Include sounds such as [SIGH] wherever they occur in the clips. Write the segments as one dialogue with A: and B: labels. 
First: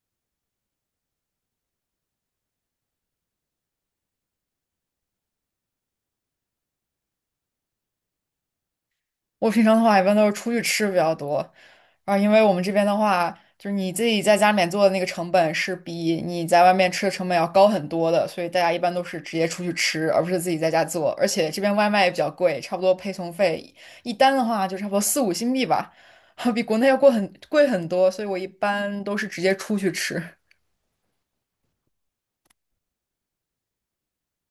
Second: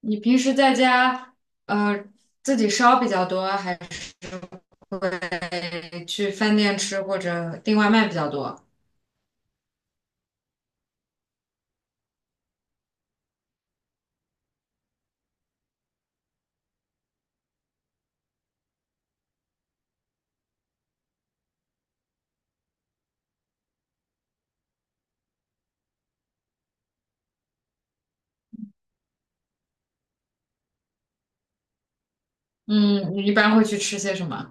A: 你平时在家呃自己烧比较多，还是去饭店吃或者订外卖比较多？
B: 我平常的话一般都是出去吃比较多，啊，因为我们这边的话，就是你自己在家里面做的那个成本是比你在外面吃的成本要高很多的，所以大家一般都是直接出去吃，而不是自己在家做。而且这边外卖也比较贵，差不多配送费一单的话就差不多四五新币吧，[LAUGHS] 比国内要贵很贵很多，所以我一般都是直接出去吃。
A: 嗯，你一般会去吃些什么？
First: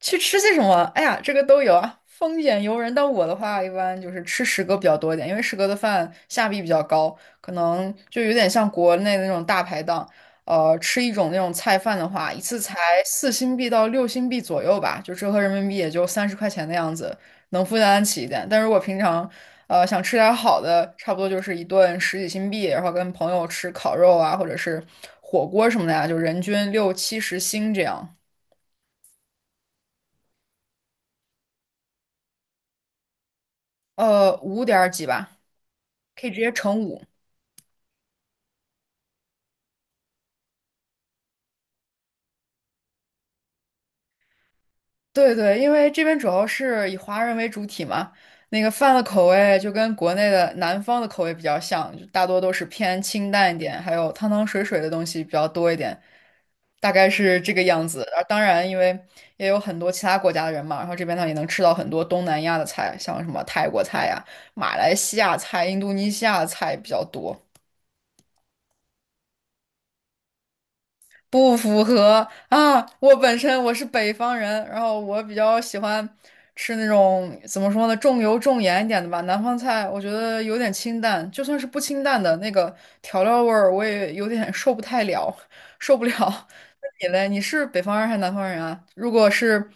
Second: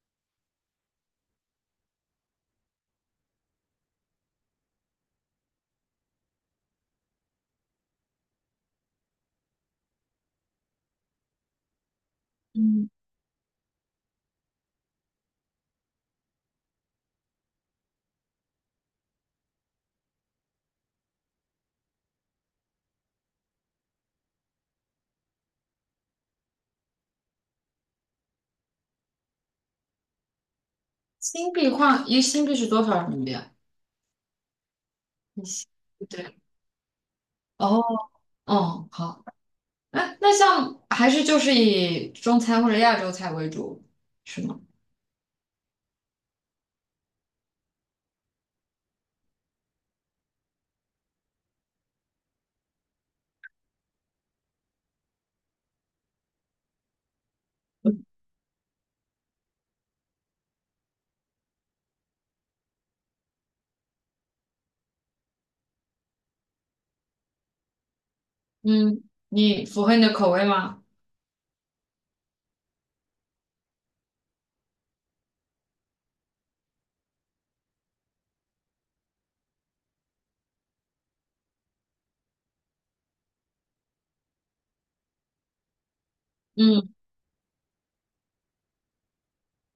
B: 去吃些什么？哎呀，这个都有啊，丰俭由人。但我的话，一般就是吃食阁比较多一点，因为食阁的饭下币比较高，可能就有点像国内的那种大排档。吃一种那种菜饭的话，一次才
A: 嗯，
B: 4新币到6新币左右吧，就折合人民币也就30块钱的样子，能负担得起一点。但如果平常，想吃点好的，差不多就是一顿十几新币，然后跟朋友吃烤肉啊，或者是火锅什么的呀、就人均六七十新这样。
A: 新币换一新币是多少人民币啊？
B: 五点儿几吧。
A: 一新
B: 可以直
A: 对。
B: 接乘五。
A: 哦，哦，好，那像还是就是以中餐或者亚洲菜为主，是吗？
B: 对对，因为这边主要是以华人为主体嘛，那个饭的口味就跟国内的南方的口味比较像，就大多都是偏清淡一点，还有汤汤水水的东西比较多一点，大概是这个样子。而当然，因为也有很多其他国家的人嘛，然后这边呢也能吃到很多东南亚的菜，像什么泰国菜呀、马来西亚菜、印度尼西亚菜比较多。
A: 嗯，你符合你的口味吗？
B: 不符合啊！我本身我是北方人，然后我比较喜欢吃那种怎么说呢，重油重盐一点的吧。南方菜我觉得有点清淡，就算是不清淡的那个调料味儿，我也有点 [LAUGHS] 受不太了，受不了。[LAUGHS] 那
A: 嗯
B: 你嘞？你是北方人还是南方人啊？如果是，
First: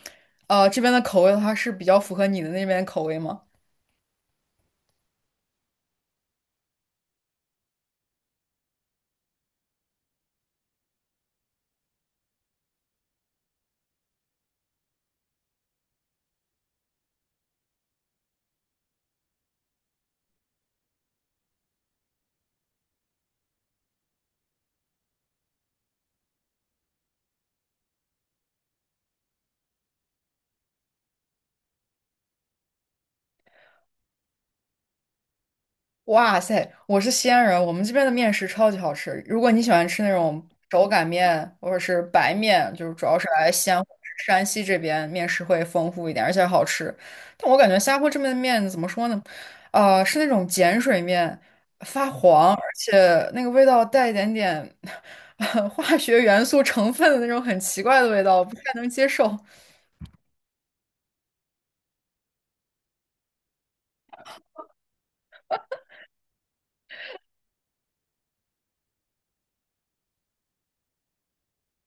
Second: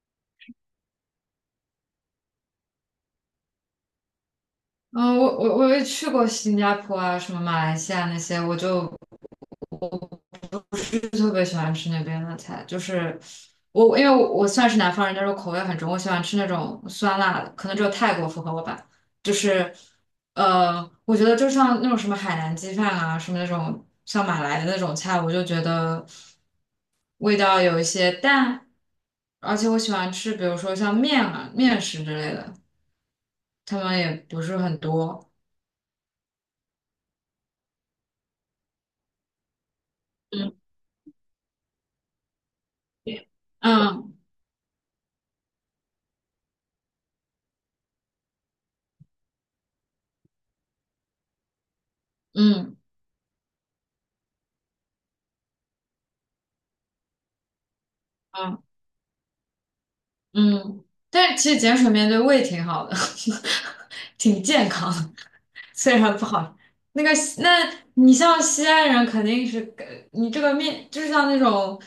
B: 这边的口味的话，是比较符合你的那边口味吗？
A: 嗯，我也去过新加坡啊，什么马来西亚那些，我就特别喜欢吃那边的菜，就是我，因为我算是南方人，但是我口味很重，我喜欢吃那种酸辣的，可能只有泰国符合我吧。就是我觉得就像那种什么海南鸡饭啊，什么那种像马来的那种菜，我就觉得味道有一些淡，而且我喜欢吃，比如说像面啊、面食之类的，他们也不是很多。
B: 哇塞，我是西安人，我们这边的面食超级好吃。如果你喜欢吃那种
A: 嗯，
B: 手擀面或者是白面，就是主要是来西安或者
A: 嗯
B: 是山西这边面食会丰富一点，而且好吃。但我感觉新加坡这边的面怎么说呢？是那种碱水面，发黄，而
A: 嗯
B: 且那个味道带一点点 [LAUGHS] 化学元素成分的那种很奇怪的味道，不太
A: 嗯。
B: 能接受。
A: 嗯，但是其实碱水面对胃挺好的，[LAUGHS] 挺健康的，虽然不好。那个你像西安人肯定是，你这个面就是像那种，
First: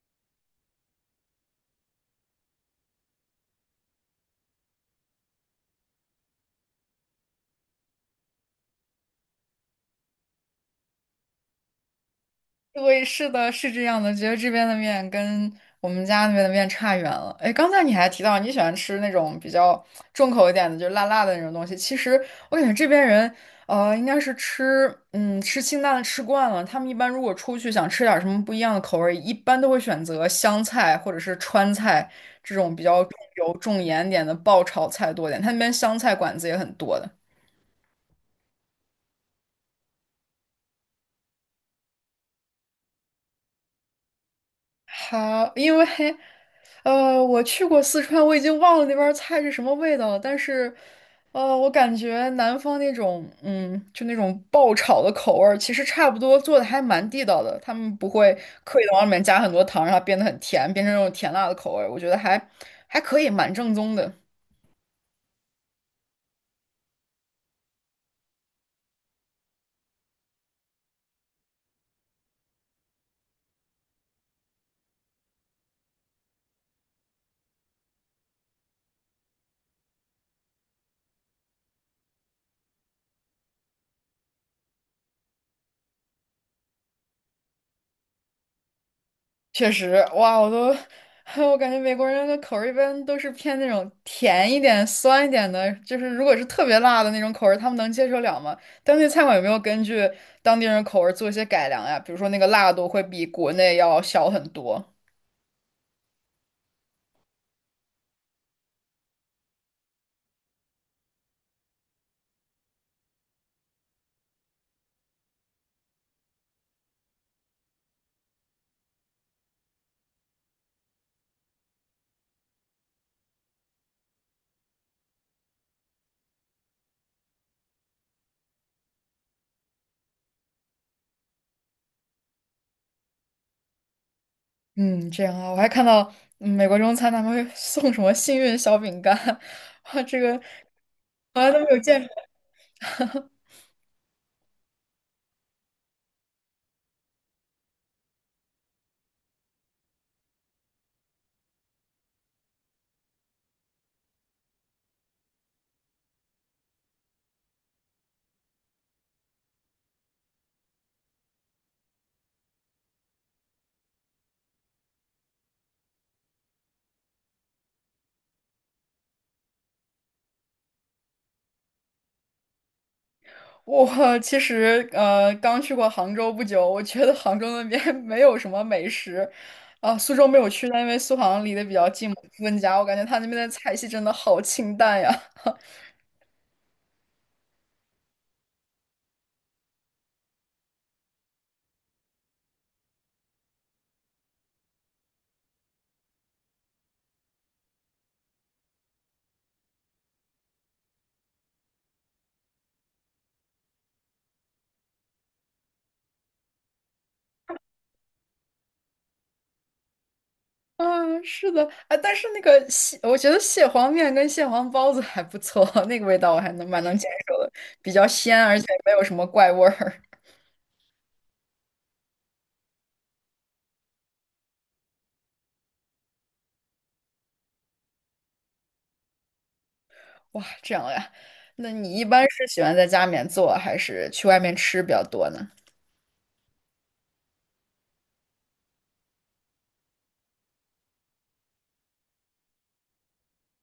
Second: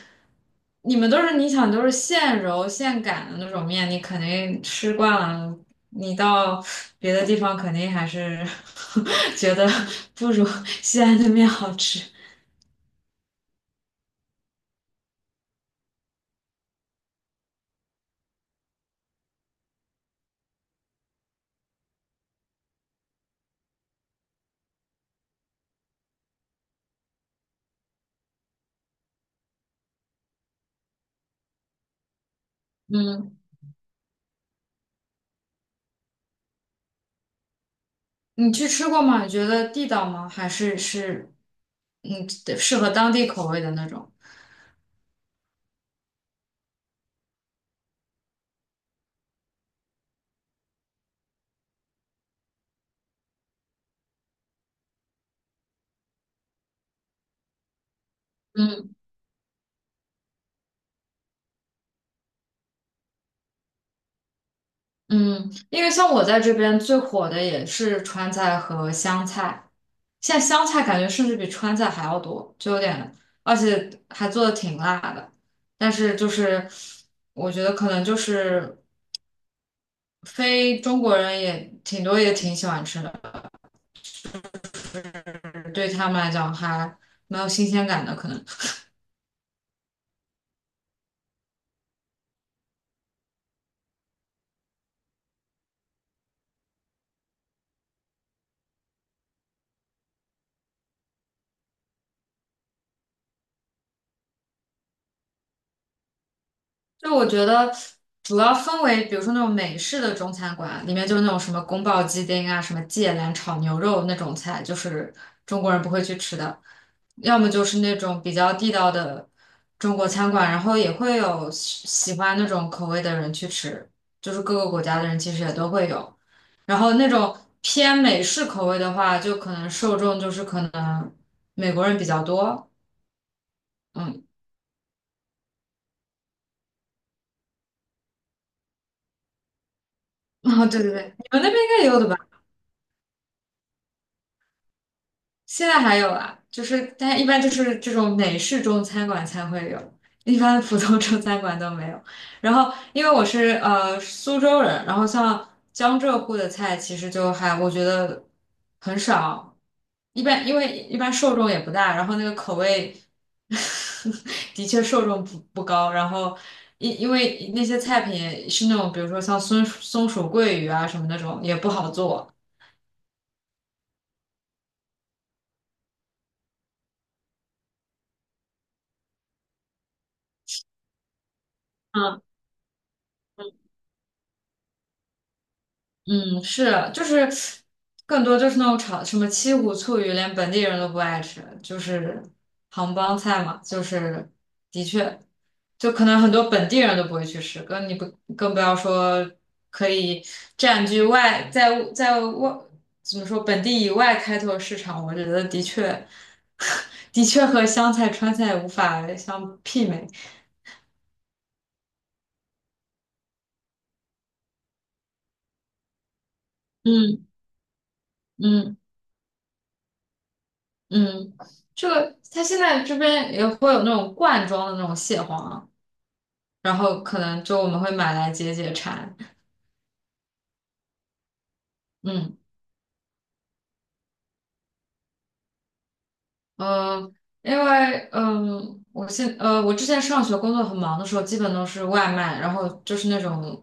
A: 你们都是都是现揉现擀的那种面，你肯定吃惯了，你到别的地方肯定还是 [LAUGHS] 觉得不如 [LAUGHS] 西安的面好吃。
B: 对，是的，是这样的，觉得这边的面跟我们家那边的面差远了。哎，刚才你还提到你喜欢吃那种比较重口一点的，就是辣辣的那种东西。其实我感觉这边人，应该是吃，吃清淡的吃惯了。他们一般如果出去想吃点什么不一样的口味，一般都会选择湘菜或者是川菜这种比较重
A: 嗯，
B: 油重盐点的爆炒菜多点。他那边湘菜馆子也很多的。
A: 你去吃过吗？你觉得地道吗？还是是，嗯，适合当地口味的那种？
B: 好，因为我去过四川，我已经忘了那边儿菜是什么味道了，但是我感觉南方那种嗯，就那种爆炒的口味儿其实差不多做的还蛮地道的，他们不会刻意的
A: 嗯
B: 往里面加很多糖，让它变得很甜，变成那种甜辣的口味儿我觉得还可以，蛮正宗的。
A: 嗯，因为像我在这边最火的也是川菜和湘菜，现在湘菜感觉甚至比川菜还要多，就有点，而且还做的挺辣的。但是就是我觉得可能就是非中国人也挺多也挺喜欢吃的，对他们来讲还蛮有新鲜感的，可能。
B: 确实，哇，我都，[LAUGHS] 我感觉美国人的口味一般都是偏那种甜一点、酸一点的，就是如果是特别辣的那种口味，他们能接受了吗？当地餐馆有没有根据当地人口味做一些改良呀？比如说那个辣度会比国内要小很多。
A: 就我觉得主要分为，比如说那种美式的中餐馆，里面就是那种什么宫保鸡丁啊、什么芥蓝炒牛肉那种菜，就是中国人不会去吃的；要么就是那种比较地道的中国餐馆，然后也会有喜欢那种口味的人去吃，就是各个国家的人其实也都会有。然后那种偏美式口味的话，就可能受众就是可能美国人比较多，嗯，
B: 嗯，这样啊，我还看到美国中餐他们会送什么幸运小饼干，[LAUGHS] 哇，这个
A: [LAUGHS] 哦，对对对，你们
B: 从来
A: 那边
B: 都没
A: 应
B: 有
A: 该也有的
B: 见。
A: 吧？现在还有啊，就是但一般就是这种美式中餐馆才会有，一般普通中餐馆都没有。然后因为我是苏州人，然后像江浙沪的菜其实就还我觉得很少，一般因为一般受众也不大，然后那个口味 [LAUGHS] 的确受众不高，然后。因为那些菜品也是那种，比如说像松鼠桂鱼啊什么那种，也不好做。
B: 我其实刚去过杭州不久，我觉得杭州那边 [LAUGHS] 没有什么美食，啊、苏州没有去，但因为苏杭离得比较近，
A: 嗯。
B: 我温家，我感觉他那边的菜系真的好清淡呀。[LAUGHS]
A: 嗯，是，就是更多就是那种炒什么七股醋鱼，连本地人都不爱吃，就是杭帮菜嘛，就是的确，就可能很多本地人都不会去吃，更不要说可以占据外在在外怎么说本地以外开拓市场，我觉得的确 [LAUGHS] 的确和湘菜川菜无法相媲美。
B: 啊，是的，啊，但是那个蟹，我觉得蟹黄面跟蟹黄包子还不错，[LAUGHS] 那个味道我还能蛮能接
A: 嗯
B: 受的，比较鲜，而且
A: 嗯。
B: 没有什么怪味儿。
A: 嗯，这个它现在这边也会有那种罐装的那种蟹黄，然后可能就我们会买来解解馋。
B: [LAUGHS] 哇，这样呀？那你一般
A: 嗯
B: 是喜欢在家里面做，还是去外面吃比较多呢？
A: 嗯，因为嗯，我之前上学工作很忙的时候，基本都是外卖，然后就是那种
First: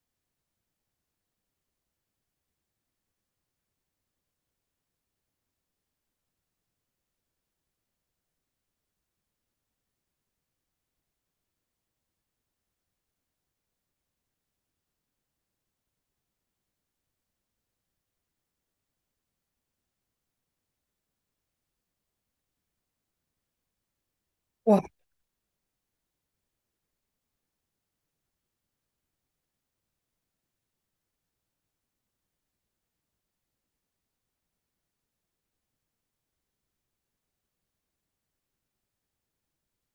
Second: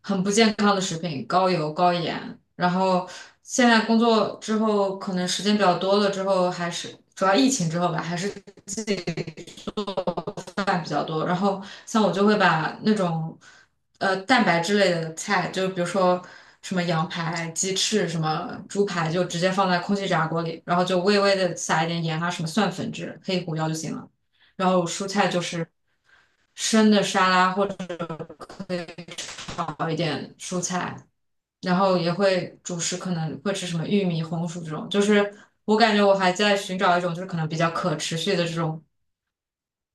A: 很不健康的食品，高油高盐。然后现在工作之后，可能时间比较多了之后，还是主要疫情之后吧，还是饭比较多，然后像我就会把那种蛋白质类的菜，就比如说什么羊排、鸡翅、什么猪排，就直接放在空气炸锅里，然后就微微的撒一点盐啊，什么蒜粉之类、黑胡椒就行了。然后
B: 哇。
A: 蔬菜就是生的沙拉或者可以炒一点蔬菜，然后也会主食可能会吃什么玉米、红薯这种，就是我感觉我还在寻找一种就是可能比较可持续的这种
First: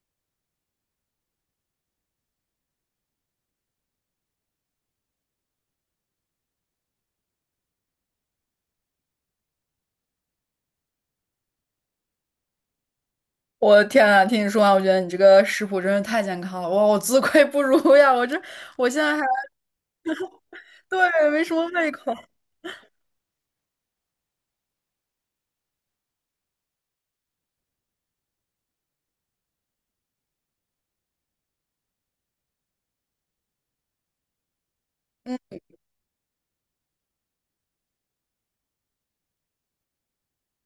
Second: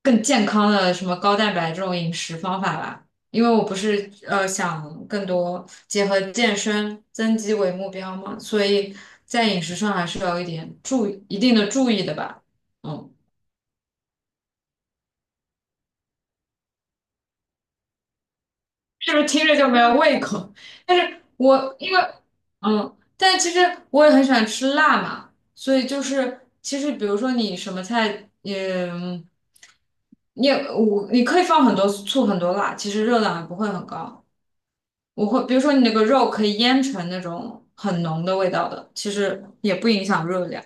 A: 更健康的什么高蛋白这种饮食方法吧。因为我不是想更多结合健身增肌为目标嘛，所以在饮食上还是要有一点注意的吧。嗯，
B: 我的天啊，听你说完，我觉得你这个食谱真是太健康了，哇，我自愧不如呀！我现
A: 是
B: 在
A: 不
B: 还
A: 是听着就没有胃口？但是
B: 对没什么
A: 我
B: 胃
A: 因为
B: 口。
A: 嗯，但其实我也很喜欢吃辣嘛，所以就是其实比如说你什么菜，嗯，你也我你可以放很多醋很多辣，其实热量也不会很高。我会，比
B: 嗯
A: 如说你那个肉可以腌成那种很浓的味道的，其实也不影响热量。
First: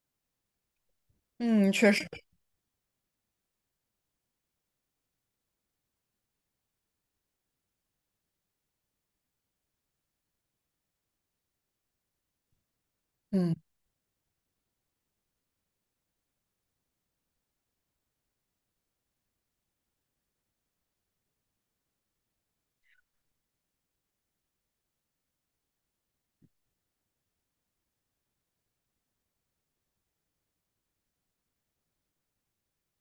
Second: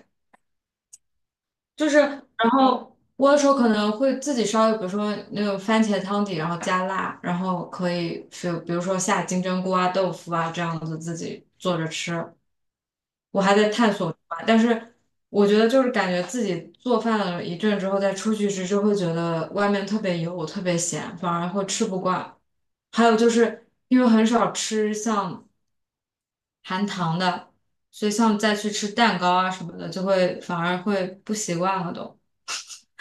B: 嗯，
A: 就
B: 确
A: 是，
B: 实，
A: 然后我有时候可能会自己烧，比如说那种番茄汤底，然后加辣，然后可以就比如说下金针菇啊、豆腐啊这样子自己做着吃。我还
B: 嗯。
A: 在探索吧但是我觉得就是感觉自己做饭了一阵之后再出去吃，就会觉得外面特别油、特别咸，反而会吃不惯。还有就是因为很少吃像。含糖的，所以像再去吃蛋糕啊什么的，就会反而会不习惯了都。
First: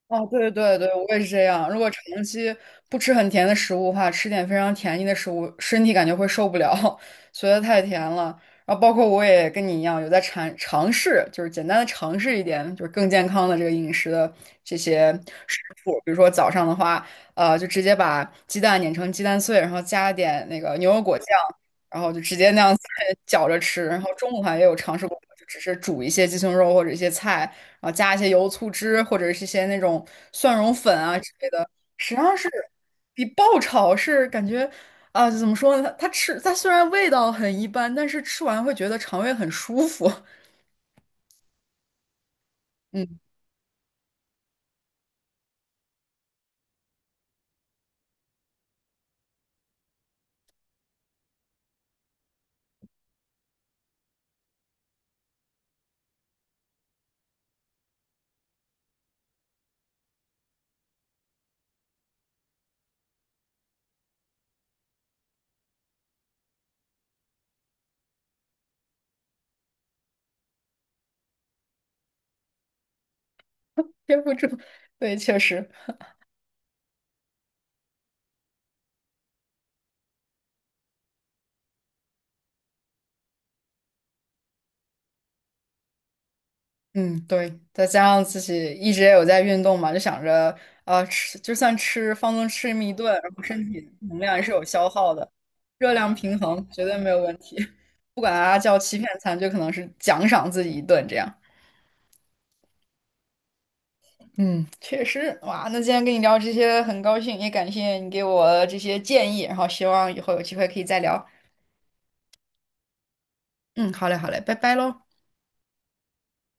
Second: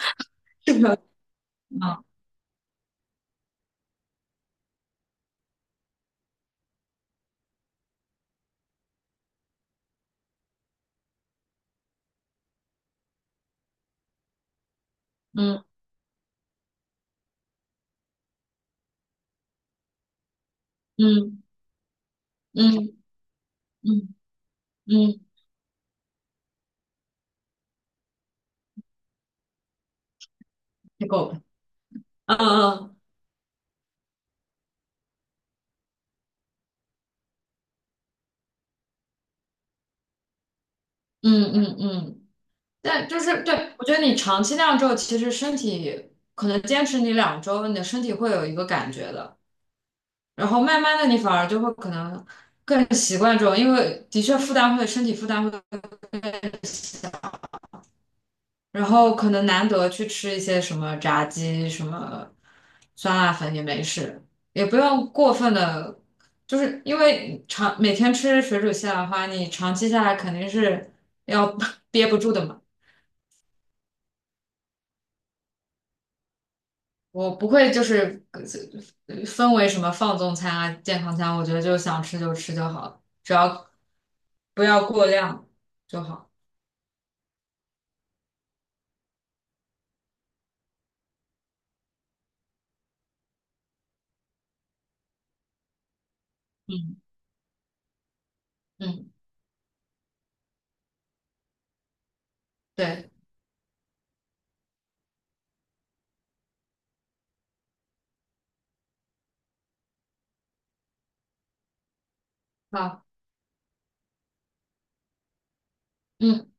B: 哦，对对
A: 这
B: 对，
A: 个，
B: 我也是这样。如果
A: 嗯
B: 长期不吃很甜的食物的话，吃点非常甜腻的食物，身体感觉会受不了，[LAUGHS] 觉得太甜了。然后包括我也跟你一样，有在尝试，就是简单的尝试一点，就是更健康的这个饮食的这些食
A: 嗯
B: 谱。比如说早上的话，就直接把鸡蛋碾成鸡蛋碎，然后加点那个牛油果酱，
A: 嗯
B: 然后就直接那样子
A: 嗯
B: [LAUGHS] 搅着吃。然后
A: 嗯
B: 中午的话也有尝试过，
A: 嗯，
B: 就只是煮一些鸡胸肉或者一些菜。然后加一些油醋汁或者是一些那种蒜蓉粉
A: 太
B: 啊
A: 够
B: 之
A: 了。
B: 类的，实际上
A: 嗯
B: 是
A: 嗯
B: 比爆炒是感觉啊，怎么说呢？它虽然味道很一般，但是吃完会觉得肠胃很舒服。[LAUGHS]
A: 嗯，但
B: 嗯，
A: 就是对，我觉得你长期那样之后，其实身体可能坚持你两周，你的身体会有一个感觉的，然后慢慢的你反而就会可能更习惯这种，因为的确负担会身体负担会。然后可能难得去吃一些什么炸鸡、什么酸辣粉也没事，也不用过分的，就是因为长每天吃水煮西兰花，你长期下来肯定是要 [LAUGHS] 憋不住的嘛。
B: 憋不住，对，确实，
A: 我不会就是分为什么放纵餐啊、健康餐，我觉得就想吃就吃就好了，只要不要过量就好。
B: 嗯，对，再加上自己一直也有在运动嘛，就想着啊，吃就算吃放纵吃这么一顿，然后身体能量也是有消耗的，热量平衡绝对
A: 嗯
B: 没有问题。[LAUGHS] 不管它叫欺骗
A: 嗯，
B: 餐，就可能是奖赏自己一顿这样。
A: 对，
B: 嗯，确实，哇，那今天跟你聊这些很高兴，也感谢你给我这些建议，然后希望以后有机会可以再聊。
A: 好。
B: 嗯，好嘞，好嘞，拜拜喽。
A: 嗯。